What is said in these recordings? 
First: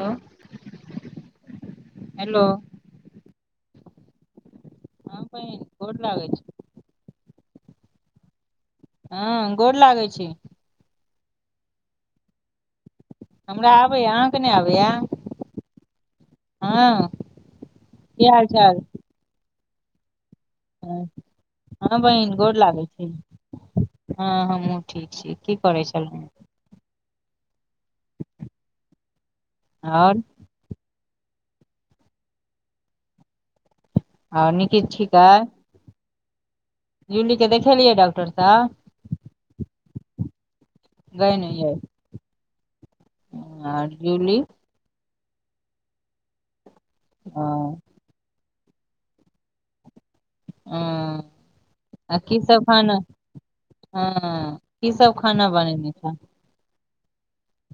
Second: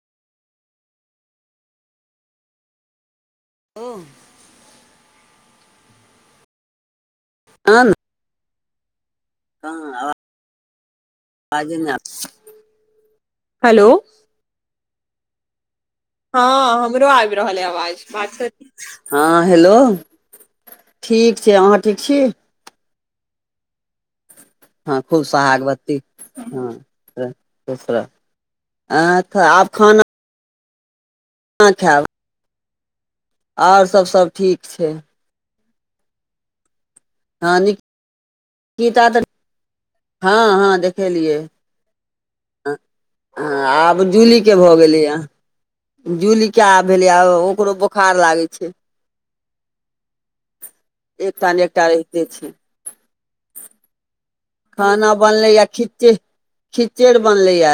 हं हैलो ओ हँ बहिन गोर लागै छी। आँ हँ गोर हं लागै आवाजे नै छी आबाजे नै आबई सउ हमरा आबैए अहाँ के नै आबैए हँ हमरो आइब रहल अय अवाज की बात हाल चाल करु हँ हेलो ह ठीक छै अहाँ हँ ठीक छी बहिन गोर लागै छी, हँ हम हँ हमहूं हँ ठीक खूब छी, की करै सोहागवती छलहूँ। हँ त खुशरह अँ त अथ और खाना खैब और सब -सब हँ ठीक निकी छै ठीक अय हँ देखेलियै डॉक्टर साहब निकिता तऽ हँ- हँ नै नी यै हँ-हँ आब जूली के भऽ गेलैए। जूली के आब भेलैआ आब ओकरो ह बोखार लागै छै। एकटा नै एकटा आ रहिते की छै। सब खाना हँ की खाना सब बनलैया बनेने खिचै छल खिचैड़ बनलैया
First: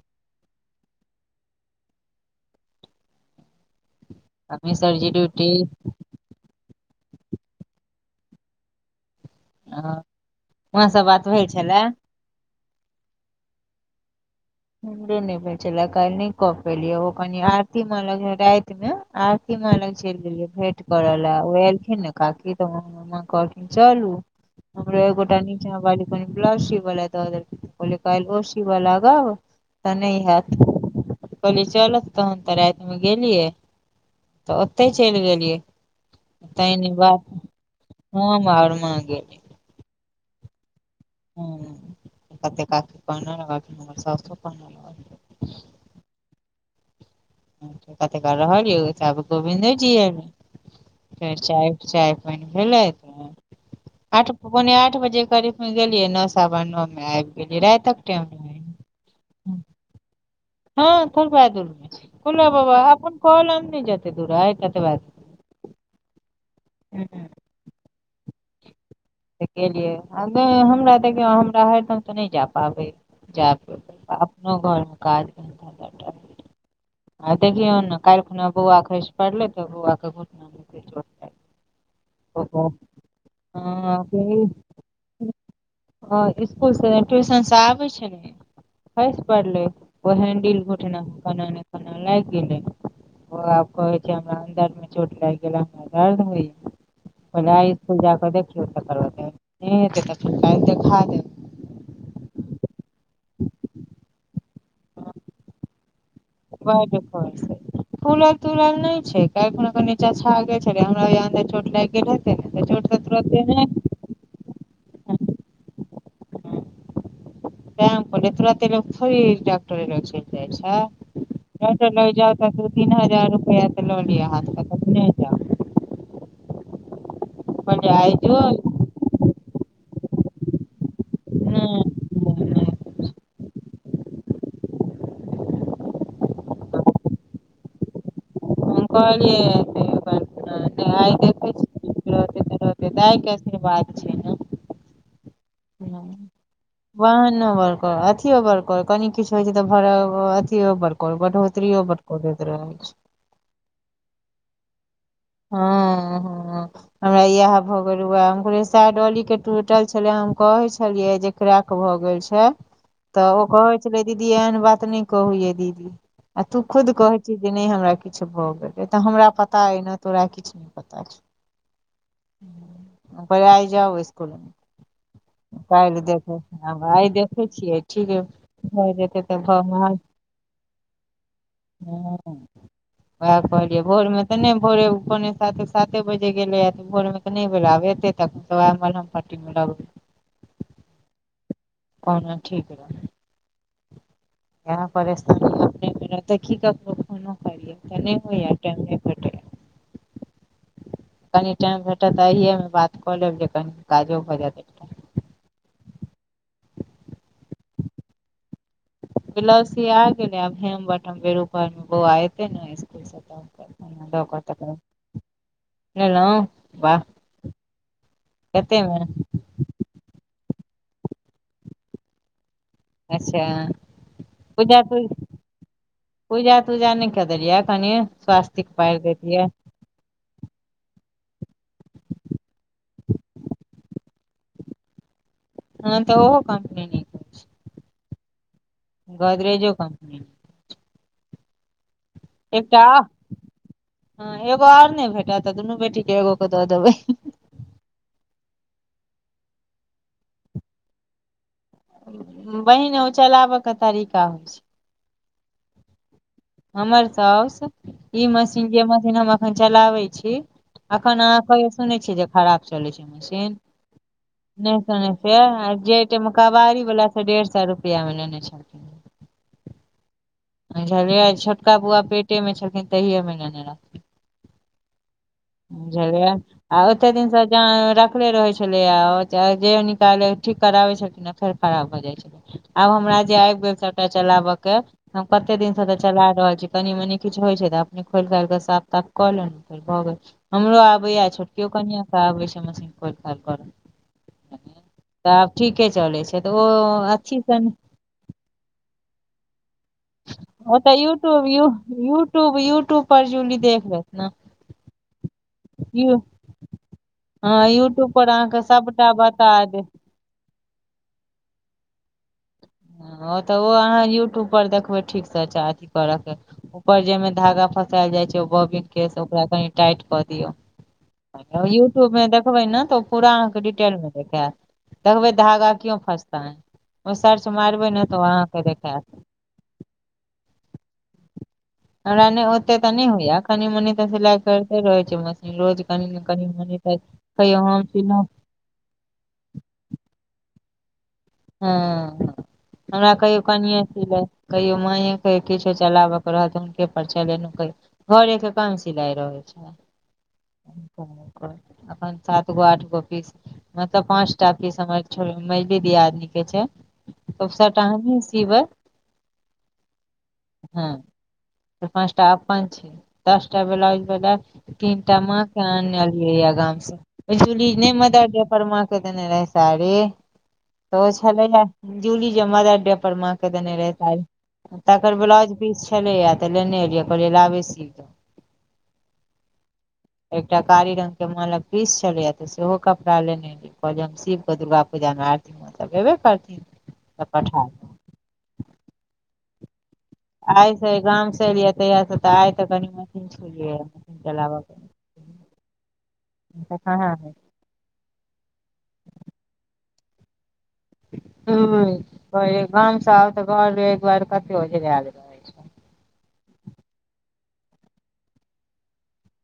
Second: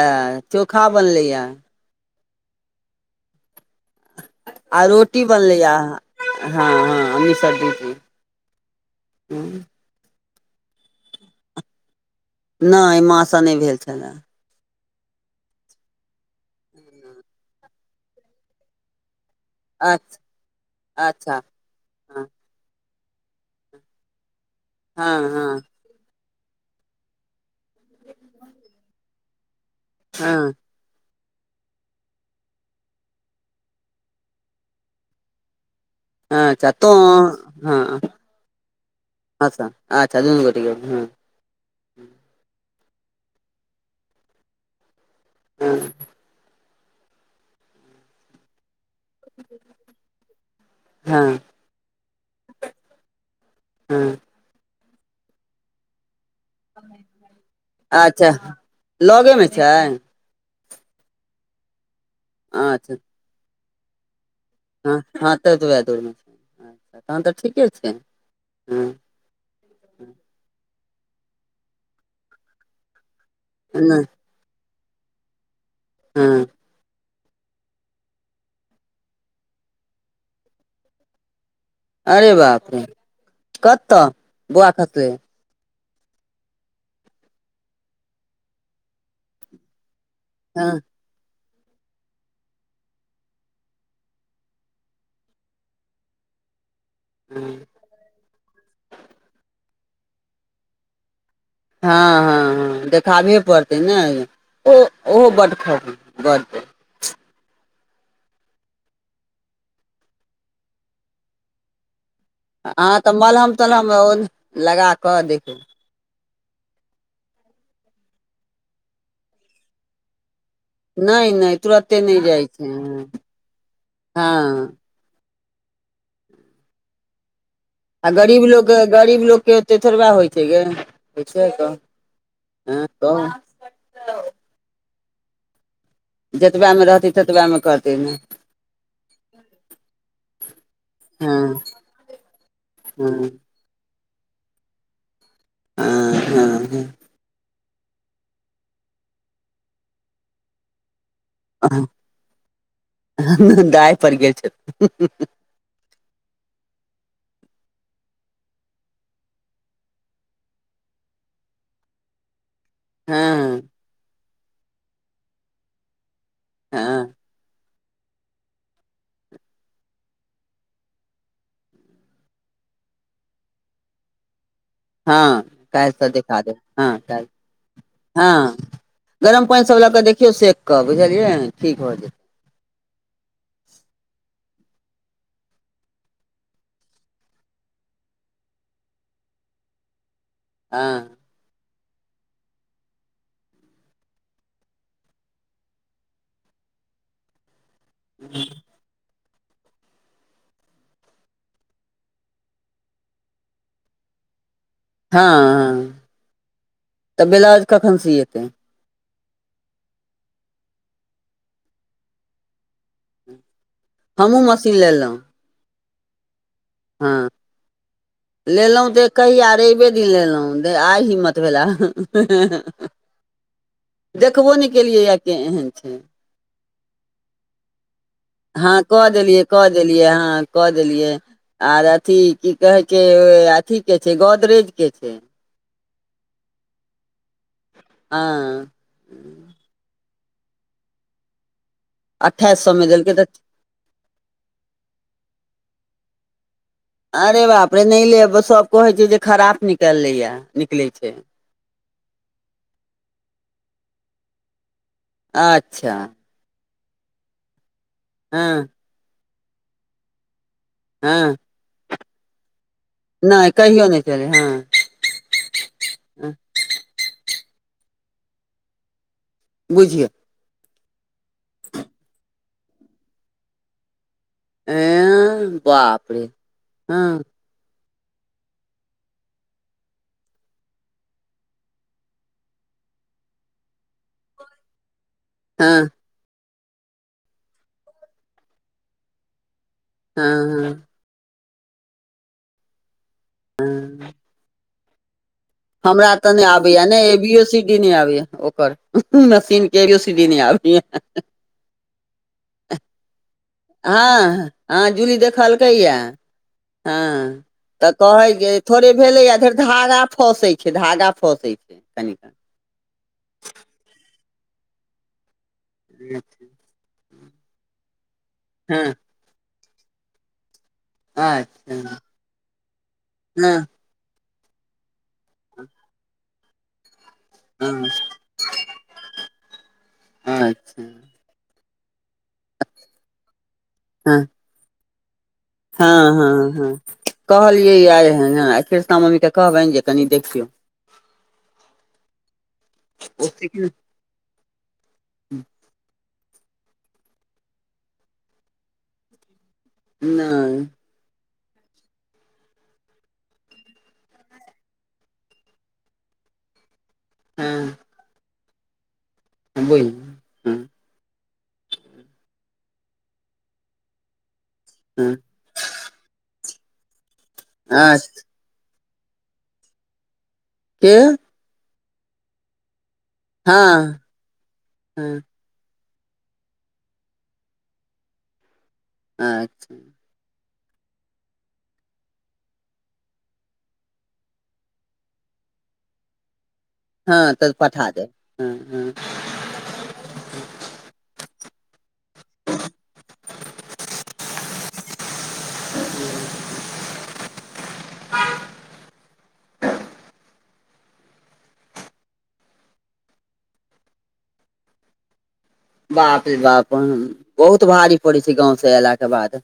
चोखा बनलैया आ मिसरजी रोटी ड्यूटी बनलैया हँ -हँ मिश्र जी के ह ओ माँ सँ बात होइ छलै। नइ माँ स नहि भेल छलए। हमरे नहि भेल छले काल्हि नहि क पेलियै ओ कनी आरती माँ लग रातिमे आरती माँ लग चलि गेलियै भेंट अच्छा करऽ ले अच्छा ओ एलखिन ने हँ काकी त मां कहलखिन चलू हमरो हँ एगोटा निचाँ बाली ब्लाउज सीव ले द देलखिन कहलियै काल्हि ओ सीव लागब त नहि हैत। हँ कहलियै चलौथ तहन त रातिमे गेलियै त ओतै चलि गेलियै। अच्छा तहन ई तों बात हँ हम आओर माँ गेलियै अच्छा- अच्छा दुनू गोटे गेल छलेहें। ह कते काकी कहने रहथि हमर साउसो कहने रहथि। हँ कते काल रहलियै ताबे गोबिन्दे जी आबि फेर हँ चाय, चाय पानि भेलै त हँ आठ पोने आठ बजे करीब मे गेलियै नास् सवा नो मे आबि गेलियै राइतक टाइम अच्छा लगेमे छलै। छै हँ थोरबे दूर मे छैय भोला बाबा अच्छा अपन कलम नहि जते दूरा अइ तते। हँ हँ ततबए दूरमे तहन त ठीके छैय हँ। केलियै आ नहि हमरा देखियौ हमरा हरदम त नहि जा पाबै जैब। [unintelligible] आ अपनो घरमे काज [unintelligible] हँ। आ देखियौ ने काल्हि खुना बौआ खसि पड़लै त बौआके घुटना लागि अरे गेलै ओहो बाप रे कतऽ बौआ [unintelligible] ह स्कुल से ट्यूशन से आबै छलै खइस परलै। ओ हैंडिल हँ घुटना [unintelligible] खना लागि गेले ओ आब कहय छैय हमरा अन्दरमे चोट लागि गेले हमरा दर्द होइये। कहलियए आइ स्कुल जााकऽ देखियौ तकर बादे हैत [unintelligible] देखा देब। हँ- हँ -हँ देखाबहे पड़तै ने ओ ओहो बड खस बड खसै छैय। फूलल तूलल नहि छैय काल्हिखन नीचा छौरा गेल छलै हमरा होइये अंदर चोट लागि गेलै। अहाँ त मलहम तलहम ओ लगा कऽ देखबै। तें हम कहलियै तुरत्ते लोक थोड़े डाक्टरे लग चलि जाइ छैय। नय-नय। डाक्टर लग जाउ त दू तीन हजार रुपैआ त लऽ लिअ हाथमे हँ तखने। जाउ कहलियै आ आइ जो गरीब लोकके, गरीब लोकके एतेक थोड़बे होइ छैय गै, होइछैय क। नहि [unintelligible] जेतबएमे रहतै ततबएमे करतै ने। हम कहलियै [unintelligible] आइ हँ देखै छियै रहतै त रहतै, दाय हँ के आशीर्वाद छैय ने। ह हँ वेह ने। अथियो बड़ कनि किछ होइ छैय त अथियो बड़ करऽ बड तृयो बड कऽ दैत रहय छैय। एनमेन दाय पर गेल छैय। ह -ह। हमरा इएह भऽ गेल वेह हम कहलियै सेह डौली के टूटल छलै हम कहै छलियै जे क्रैक भ गेल छैय हँ त ओ कहै छलै दीदी एहन बात नय कहू यै दीदी। आ तू खुद हँ कहै छीही जे नय हमरा किछ भ गेल ऐ त हमरा पता अय ने। तोरा किछ नै पता छौ आइ जाउ स्कुल हँ मे। कैल्ह काल्हिसँ देखै देखा देब आब हँ आइ काल्हि देखै छियै ठीक हँ भऽ जेैतै। गरम पैन सब लऽ कऽ देखियौ सेक कऽ बुझलियै ठीक भऽ जेतै। हँ वएह कहलियै भोर में तऽ नहि भोरे- पोने साते -साते बजे गेलेै ए तऽ भोर मे तऽ नै भेल आब एतेै तऽ मलहम पट्टी मे लगतै। हँ। कोनो ठीक नै। यह परेशानी [unintelligible] की कर। करयै तऽ नै होय या चैलतै -फिरतै। कनि टाइम भेटतऽ अइएमे बात कऽ लेब जे कनि काजो भऽ जेएत। हँ हँ तऽ ब्लाउज कखन सिएतै? ब्लाउज सिया गेलै आब हेम बटम बेउपहर मे बौआ एतै ने स्कूल से- हमहूँ मशीन लेलहुँ [unintelligible] हँ लेलौ तऽ कहिया रैबे- दिन लेलौ आइ हिम्मत भेला। अच्छा देखबो नै पूजा केलियै तू या केएहन छै। पूजा तूजा नै कऽ देलियै कनि स्वास्तिक हँ पाइर कऽ देलियै? कऽ देलियै आहाँ कऽ देलियै। आर अथी की कहै छै अथी के छै गोदरेज के छै। [unintelligible] ओहो [unintelligible] नै। हँ। गोदरेजो कम्पनी मे। अठाइस सए एकटा मे देलकै तऽ हँ एगो और नै भेटत तऽ दुनू बेटीके एगोके दऽ देबै? अरे बाप रे नै लेब सब कहै छै जे खराब निकललै निकलै छै। बहिन ओ चलाबऽ के तरीका होइ छै। आच्छा हमर साउस ई हँ मशीन जे मशीन हम अखन चलाबै छी। एखन हँ आहाँ कहियो सुनै छियै जे खराब चलै छै मशीन नहि कहियो चलै हँ नहि। छै जेेै टाइम मे कबारी बला से डेढ़ सए रुपआ मे लेने छेल- बुझियौ। बुझलियै छोटका बुआ पेटे मे छेलखिन तहिए मे लेने रहथिन। एँ भुजलियै आ एते दिनसे- तें रखले रहै छलै आ जे निकाले ठीक कराबै छलखिन फेर खराब भऽ जाय छलै। आब हमरा जे आइब गेल सबटा चलाबय के- हम कते दिन से हँ तऽ चला रहल छी कनी -मनी किछ होइ छै तऽ अपने खोइल खाइल कऽ साफ ताफ कऽ लेलौ। फेर भऽ जाय हँ छै। हँ बै छोटकियो कनसँ आबै छै मशीन खोइल-खाइल कऽ रऽ। हँ हमरा तऽ नै आबया ने एबी सी सन डी ने आबेै या ओकर मशीन के एबी सी डी ओ नै आबैया। ओतऽ यूट्यूब, यूट्यूब, यूट्यूब पर जे लिख- हँ हँ जूली देखल- कै या यू हँ तऽ यूट्यूब कहा पर छै अहाँके थोड़े सबटा भेलै या बता फेर देत धराधार- फसेै छै धागा फसेै छै कनि- कनि हँ ओ तऽ ओ अहाँ यूट्यूबपर देखबै ठीकसँ अच्छा अथी कनि करयके- ऊपर जेमे धागा फसायल जाइ छै बोनिकैसे हँ के से ओकरा कनि टाइट कऽ दियौ। अच्छा यूट्यूब में देखबै न तऽ ओ पूरा अहाँके हँ डिटेल में देखैत। देखबै धागा क्यों फसता है ओ सर्च मारबै हँ ने तऽ ओ अहाँकेँ देखैत। अच्छा। हमरा नैय ओते तऽ नैय होइया, कनि मनी तऽ सिलाइ करते रहै छियै मश हँ-हँ-हँ, कहलियै हम याऽ आइ सिलहुँ हनऽ कृष्णा मम्मी के कहबैन जे कनि देखियौ। हँ, हमरा ओ कहियौ सिख कनिए कहियो माॅंये के किछो चलाबऽ के रहैऽ त हुनके पर चलेनौ कहियो। घरे के कम सिलाइ रहै छै? नैय। [inaudible] एखन सात गो आठ गो पीस मतलब पाँच टा पीस समझ नइकी दियादनी ठ छै, तब सबटा हमही सीबै? दुबई हँ, तऽ पाँचटा अपन छै, दस टा ब्लाउज भेलै? हँ तीनटा माँ के आनलियै या गाम स, पैनसूली नैय अच्छा मदर डे पर माँ के देने रहै साड़ी? के तऽ ओ छलैंन हैं जूली जे मदर डे पर माँ के देने रहै हँ साड़ी, हँ तकर ब्लाउज पीस छलै यैऽ तऽ लेने एलियै, कहलियै लाबै सीब देखौ। अच्छा। एकटा कारी रंग के माँ लग पीस छलैया त सेहो कपड़ा लेने कहलियै हम सीब क दुर्गा पूजा में, आरती में त जेबे करथिन। हँ तऽ पठा देब, ह-ह। आइ स गाम स एलियै यैऽ तहिया से तऽ आइ तऽ कनी मनी छुलियै याऽ चलाबऽ के ओ कहॉं हैय? ह्म्म कहलियै गाम सँ ऐबऽ तऽ घर बेदुआइर कते ओझरैल र बाप रे बाप, हंऽ बहुत भारी पड़ै छै गाँंव से ऐला के बाद।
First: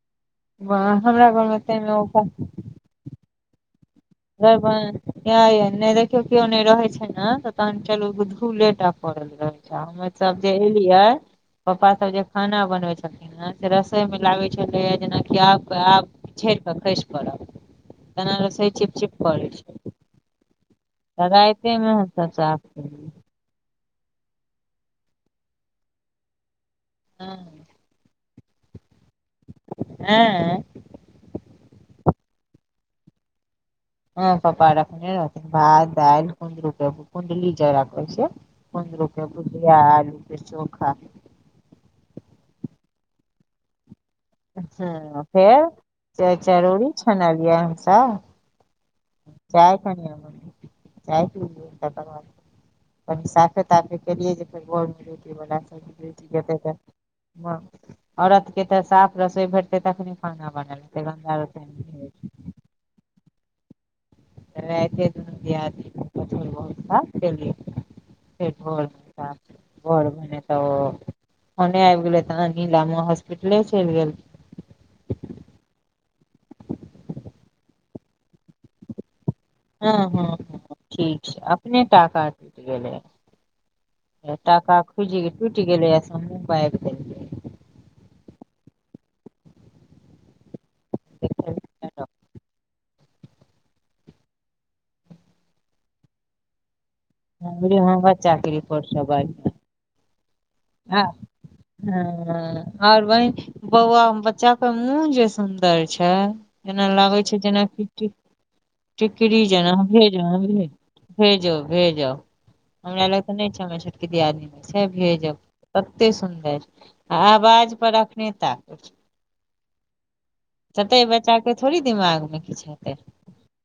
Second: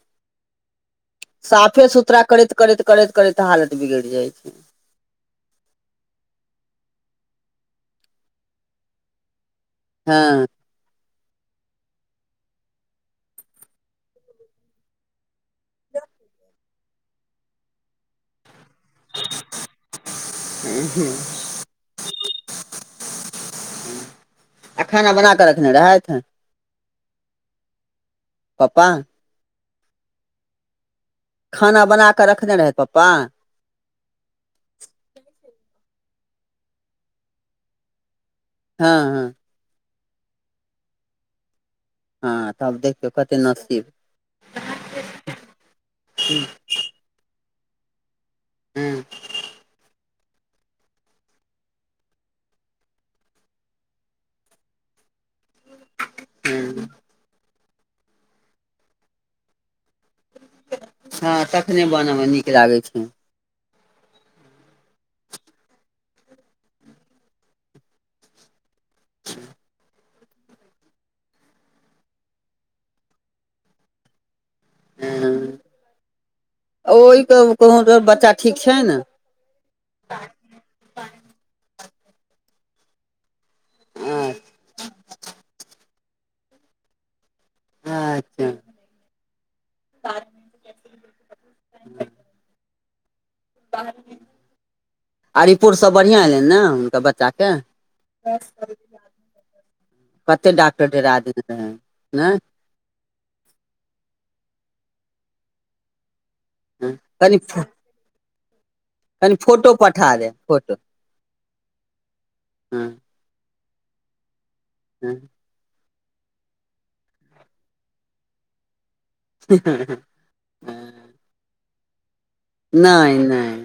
हमरा घर मे साफे ताहिमे सुथरा ओ करैत-करैत-करैत-करैत हालत बिगड़ जाय घर बैंह यऽ यऽ नहि देखियौ कियो नैय रहे छै न, त तहन चलू ब-धूलेटा पड़ल रहै तामें सब हँ जे एलियै पप्पा सब जे खाना बनबै छलखिन हैन, से रसोई में लागै छलैया जेनाकि आब-आब छैप कऽ खैइस पड़ब, तेना रसोई चीप चिप करै छै, त राइते में हम सब साफ केलियै। आ खाना बना कऽ रखने रहैथ? हँ। पप्पां ऐंऽ? खाना बना कऽ रखने रहैथ पप्पा? हँ पप्पा रखने रहथिन, भात, दाइल कुंदरू के भु-कुंडली जकरा कहे छियै। हँ कुन्दरु के हँ भुजिया आ आलू चोखा। हँ तब देखियौ कते नसीब अच्छा फेर, चाय-चरौरी छनलियै हमसब हूँम्म। चाय [unintelligible] चाय पी [unintelligible] कनी साफे ताफे केलियै जे फेर घऽर में ड्युटी बला त औरत के त साफ रसोइ भेटतै तखने। खाना बनैल हेतै गंगा तखने रहतै बनऽ मे नीक लागै छैय। राइते दुनु दियादनी कुछ-कुछ भोरका करि लय छी। फेर भोर मे साफ भोर में त फोने आबि गेले तहन नीला माए हॉस्पिटले चलि गेल ह ओहि कहु त बच्चा ठीक छै ने। हँ- ह -ह ठीक छैय अपने टाका टूट गेलै। टाका खुजीके टूटि गेलै अ मुह बाइब देलकैय। अच्छा। [inaudible] आ रिपोर्ट सब बढ़िआँ एलैनि ने हुनका ब हँ बच्चाके रिपोर्ट सब बढ़ियाँ। कते डॉक्टर डेरा देने रहैय एँ। मरबाहि बौआ बच्चाके मुहजे सुन्दर छैय। जेना लागैय कनि छैय जेना कि कनि टिकरी जेना फोटो पठा भेजा दे अनलिये फोटो भेजऽ-भेजऽ हँ हमरा लग ओ नै छैय हमर छोटकी दियादनी छैय भेजब तते सुन्दर आ आवाज पर अखने ताके छैय। ततै बच्चाके थोड़ि दिमागमे किछ हेतैय। नहि नहि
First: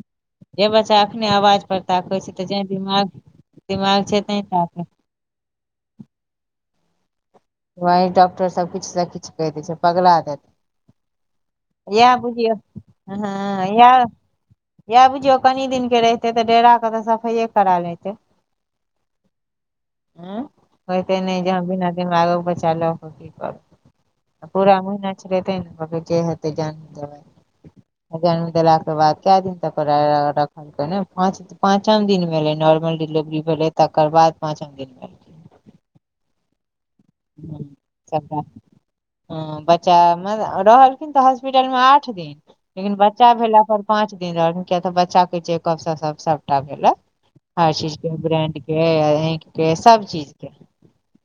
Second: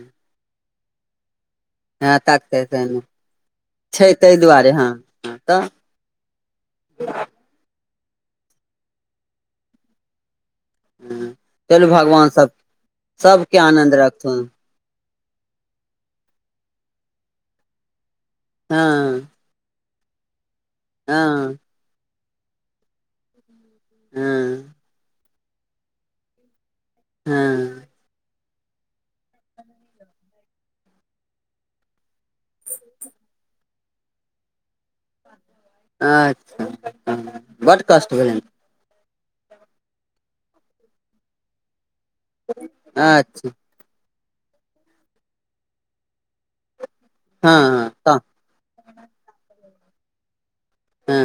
जे बच्चा अखने आवाज पर हँ ताकैय छैय त जैं ताकतै से नहि दिमाग-दिमाग छैय तैं ताकैय त। वही डॉक्टर सब किछ स किछ कहि दैय छैय पगला देत। चलू यैह भगवान सब बुझियौ ह सबके आनन्द यैह। रखथुन यएह बुझियौ कनि दिनके रहितेय त डेरा के तऽ सफइए करा लैतैय। ह। ह कहिते नै जे हँ बिना दिमागक बच्चा लऽ क की करब। आ हँ पूरा महिना छेलैय तैं ने कहलकैय जे हेतै जान हँ आ जन्म देल के बाद कैऽ दिन तक ओकरा रा पाँच, पाँचम दिन भेलैय नॉर्मल डिलेवरी भेलै तकर बाद पाँचम दिन भेलैय। अच्छा बड्ड कष्ट भेलनि। ह बच्चा रहलखिन त हॉस्पिटलमे आठ दिन लेकिन बच्चा अच्छा भेला पर पाँच दिन रहल किया त बच्चाके चेकअप सब सबटा भेलेय हँ हर हँ चीज के तऽ ब्रेंड के, आँखि के सब चीजके। एँ।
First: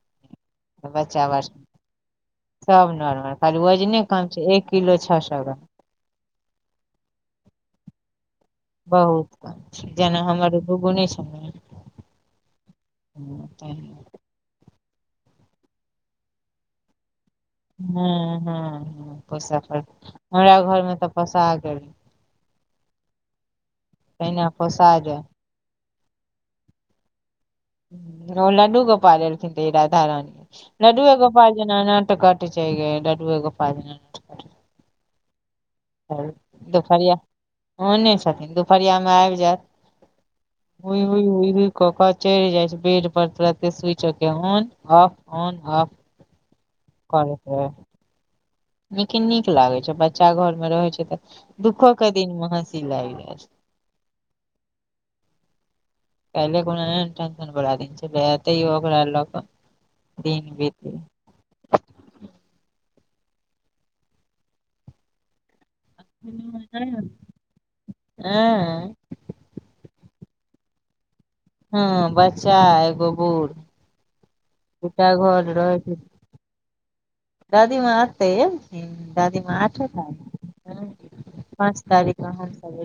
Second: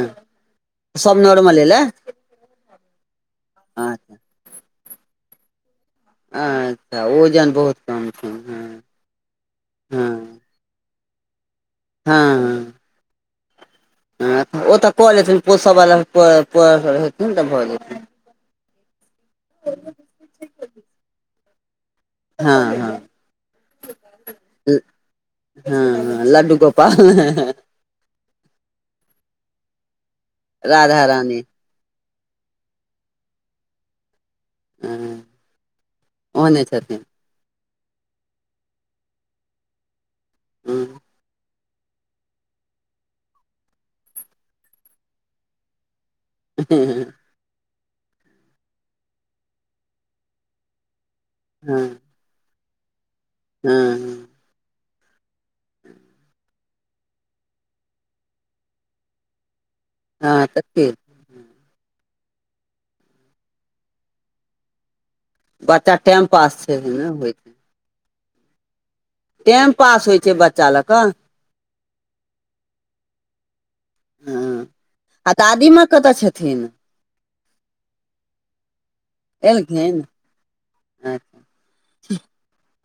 बच्चा बड सब नॉर्मल खाली वजने अच्छा कम छैय एक किलो छओ सए ग्राम। अच्छा वोजन बहुत कम छै हँ बहुत कम छैय जेना हँ हमर गुगु नै छथिन। हँ। ह तहिना। ह ओ त कऽ लेथिन पोसऽ बला पर- पर [unintelligible] ह-ह पोसऽ परतैय हमरा घर मे त पौसागेलैय। हा-हा। तहिना पोसाजाय। हं हं लड्डू गोपाल। ओ लड्डू गोपाल एलखिन इ राधा रानी राधा लडुए रानी गोपाल। एना नाट कट छैय गए लडुए गोपाल। हं। त दुपहरिया ओने छथिन दुपहरियामे आब जैब। हँ होहि -होहि -होहि। क क चढ़ जाय छैय बेड पर तुरते स्विच के ऑन ऑफ ऑन ऑफ। [unintelligible] परबे। लेकिन नीक लागे छैय बच्चा घर मे रहेय छैय तऽ दुखो के दिनमे हसी लागि जाय छैय। हं। [unintelligible] देखु नै टेंशन बढा दैत छैय ओकरा लऽके हँ दिन तऽ बित। की बच्चा टाइम पास छैय न होइ। हं। टाइम पास होइ छैय बच्चा लऽ कऽ। हँ बच्चा एगो बूढ़। हँ एकटा आ घर दादीमाँ रहे। कतऽ छथिन दादीमा अतै दादीमा आठे। एलखिन पाँच तारीख क हम सब एलहुं।